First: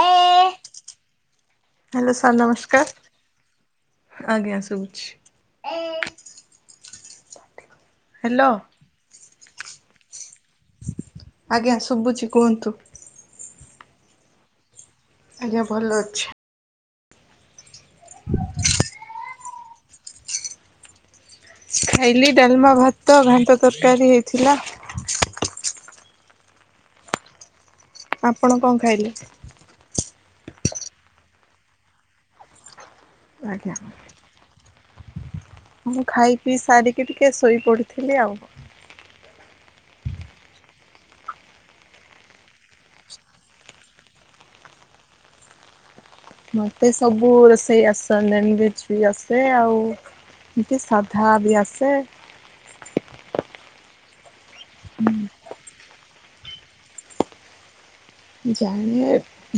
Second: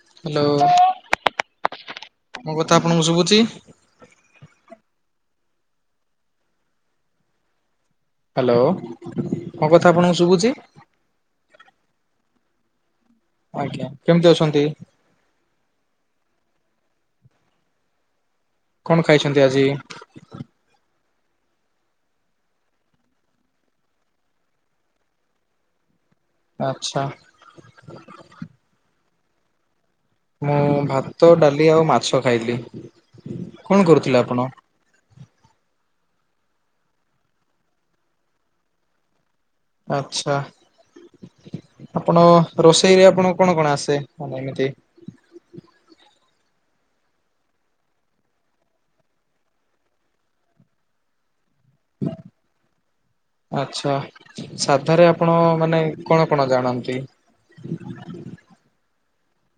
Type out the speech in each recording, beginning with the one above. ଏ hello hello sir ମୋ କଥା ନମସ୍କାର ଆପଣଙ୍କୁ ଶୁବୁଚି। ଆଜ୍ଞା ସୁବୁଛି। [unintelligible] ହ୍ୟାଲୋ। ହାଲୋ ମୋ କଥା ଆପଣଙ୍କୁ ସୁବୁଚି। ଆଜ୍ଞା ଶୁଭୁଚି କୁହନ୍ତୁ। ଆଜ୍ଞା କେମିତି ଅଛନ୍ତି? ଆଜ୍ଞା ଭଲ ଅଛି। [unintelligible] କଣ ଖାଇଛନ୍ତି ଆଜି? ଖାଲି ଡାଲମା ଭାତ ଘାଣ୍ଟ ତରକାରୀ ହେଇଥିଲା। ଆଚ୍ଛା। ଆପଣ କଣ ଖାଇଲେ? ମୁଁ ଭାତ ଡାଲି ଆଉ ମାଛ ଖାଇଲି ଆଜ୍ଞା କଣ କରୁଥିଲେ ଆପଣ? ମୁଁ ଖାଇ ପିଇ ସାରିକି ଟିକେ ଶୋଇ ପଡିଥିଲି ଆଉ ଆଚ୍ଛା। ଆପଣ ରୋଷେଇରେ ଆପଣଙ୍କୁ କଣ କଣ ଆସେ ମାନେ ଏମିତି ମତେ ସବୁ ରୋଷେଇ ଆସିସାରିଲାଣି ଭେଜବି ଆସେ ଆଉ ମତେ ସାଧାବି ଆସେ। ଆଚ୍ଛା ସାଧାରେ ଆପଣ ମାନେ କଣ କଣ ଜାଣନ୍ତି? ଜାଣେ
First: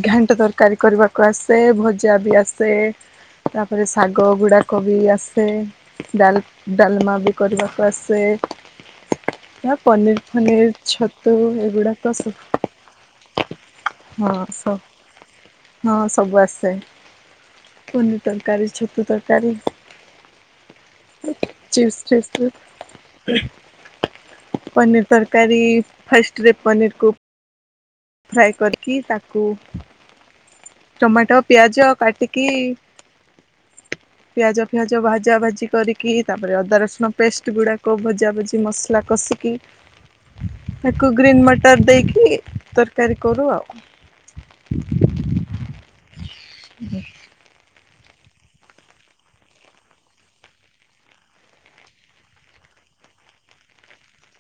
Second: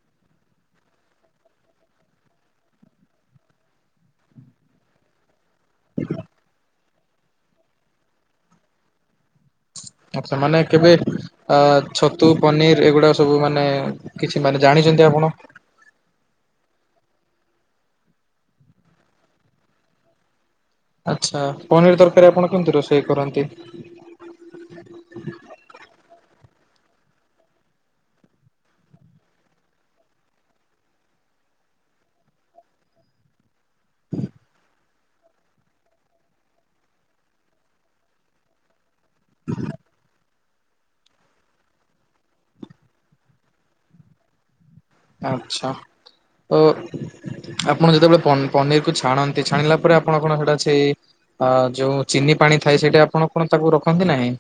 ଘାଣ୍ଟ ତରକାରୀ କରିବାକୁ ଆସେ ଭଜାବି ଆସେ। ତାପରେ ଶାଗ ଗୁଡାକବି ଆସେ। ଡାଲ ଡାଲମାବି କରିବାକୁ ଆସେ। ଏହା ପନିର ଆଚ୍ଛା ମାନେ ଫନିର କେବେ ଛତୁ ଅ ଏଗୁଡାକ ଛତୁ ସବୁ ପନିର ଏଗୁଡାକ ସ ସବୁ ମାନେ ହଁ କିଛି ସ ମାନେ ଜାଣିଚନ୍ତି ଆପଣ? ହଁ ସବୁ ଆସେ ପନିର ତରକାରୀ ଛୁତୁ ତରକାରୀ। ଆଚ୍ଛା ଚିପ୍ସ ପନିର ତରକାରୀ ଫିପ୍ସ ଆପଣ କେମିତି ରୋଷେଇ କରନ୍ତି? ପନିର ତରକାରୀ ଫାଷ୍ଟରେ ପନିରକୁ ଫ୍ରାଏ କରିକି ତାକୁ ଟମାଟ ପିଆଜ କାଟିକି ପିଆଜ ଫିଆଜ ଭଜା ଭାଜି କରିକି ତାପରେ ଅଦା ରସୁଣ ପେଷ୍ଟ ଗୁଡାକ ଭଜା ଭଜି ମସ ଲା କଷିକି ତାକୁ ଗ୍ରୀନ ମଟର ଦେଇକି ତରକାରୀ କରୁ ଆଉ ଆଚ୍ଛା ଓ ଆପ ଆପଣ ଯେତେବେଳେ ପନି ପନିରକୁ ଛାଣନ୍ତି ଛାଣିଲା ପରେ ଆପଣ କଣ ହେଟା ଛେଇ ଆ ଯୋଉ ଚିନି ପାଣି ଥାଏ ସେଇଟା ଆପଣ କଣ ତାକୁ ରଖନ୍ତି ନାହିଁ?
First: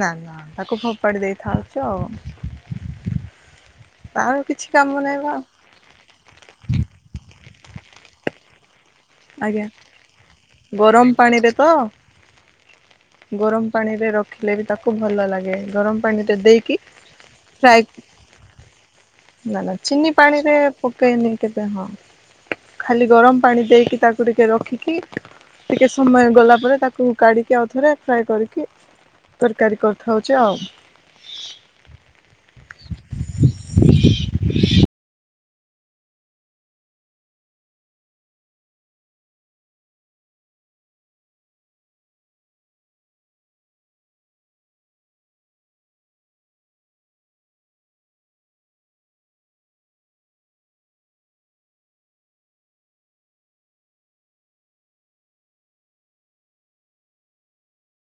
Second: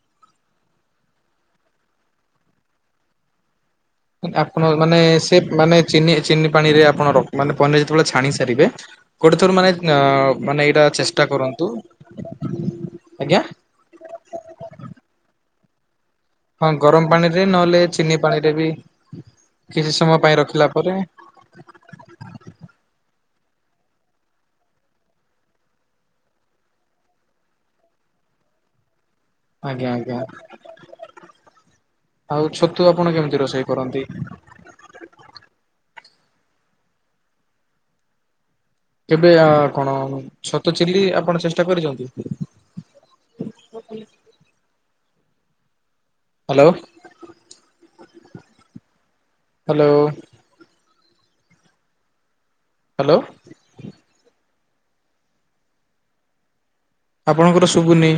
ନାଁ ନାଁ ତାକୁ ଫୋପାଡି ଦେଇଥାଆନ୍ତୁ ଆଉ ତାର କିଛି ଆପଣ ମାନେ କାମ ନାହିଁ ବା ସେ ମାନେ ଚିନି ଚିନି ପାଣିରେ ଆପଣ ରଖୁ ମାନେ ପନିର ଯେତେବେଳେ ଛାଣି ସାରିବେ ଗୋଟେଥର ଆଜ୍ଞା ମାନେ ଅଁ ମାନେ ଏଇଟା ଗରମ ଚେଷ୍ଟା ପାଣିରେ କରନ୍ତୁ ତ ଆଜ୍ଞା। ଗରମ ପାଣିରେ ରଖିଲେବି ତାକୁ ଭଲ ଲାଗେ ଗରମ ପାଣିରେ ହଁ ଦେଇକି ଗରମ ପାଣିରେ ନହେଲେ ଚିନି ପାଣିରେବି ନାଁ ନାଁ ଚିନି ପାଣିରେ ପକେଇନି କେବେ ହଁ। ଖାଲି ଗରମ ପାଣି ଦେଇକି ତାକୁ ଟିକେ ରଖିକି ଟିକେ ସମୟ ଗଲା ପରେ ତାକୁ କାଢ଼ିକି ଆଉ ଥରେ ଫ୍ରାଏ କରିକି ତରକାରୀ ଆଜ୍ଞା ଆଜ୍ଞା କରିଥାଉଛି ଆଉ। ଆଉ ଛତୁ ଆପଣ କେମିତି ରୋଷେଇ କରନ୍ତି? କେବେ ଆ କଣ ଛତ ଚିଲୀ ଆପଣ ଚେଷ୍ଟା କରିଛନ୍ତି? Hello [inaudible] hello. ହାଲୋ ଆପଣଙ୍କର ସବୁନି।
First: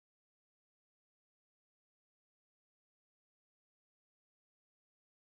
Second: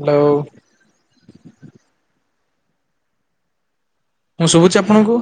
ହାଲୋ। ମୁଁ ଶୁଭୁଛି ଆପଣଙ୍କୁ?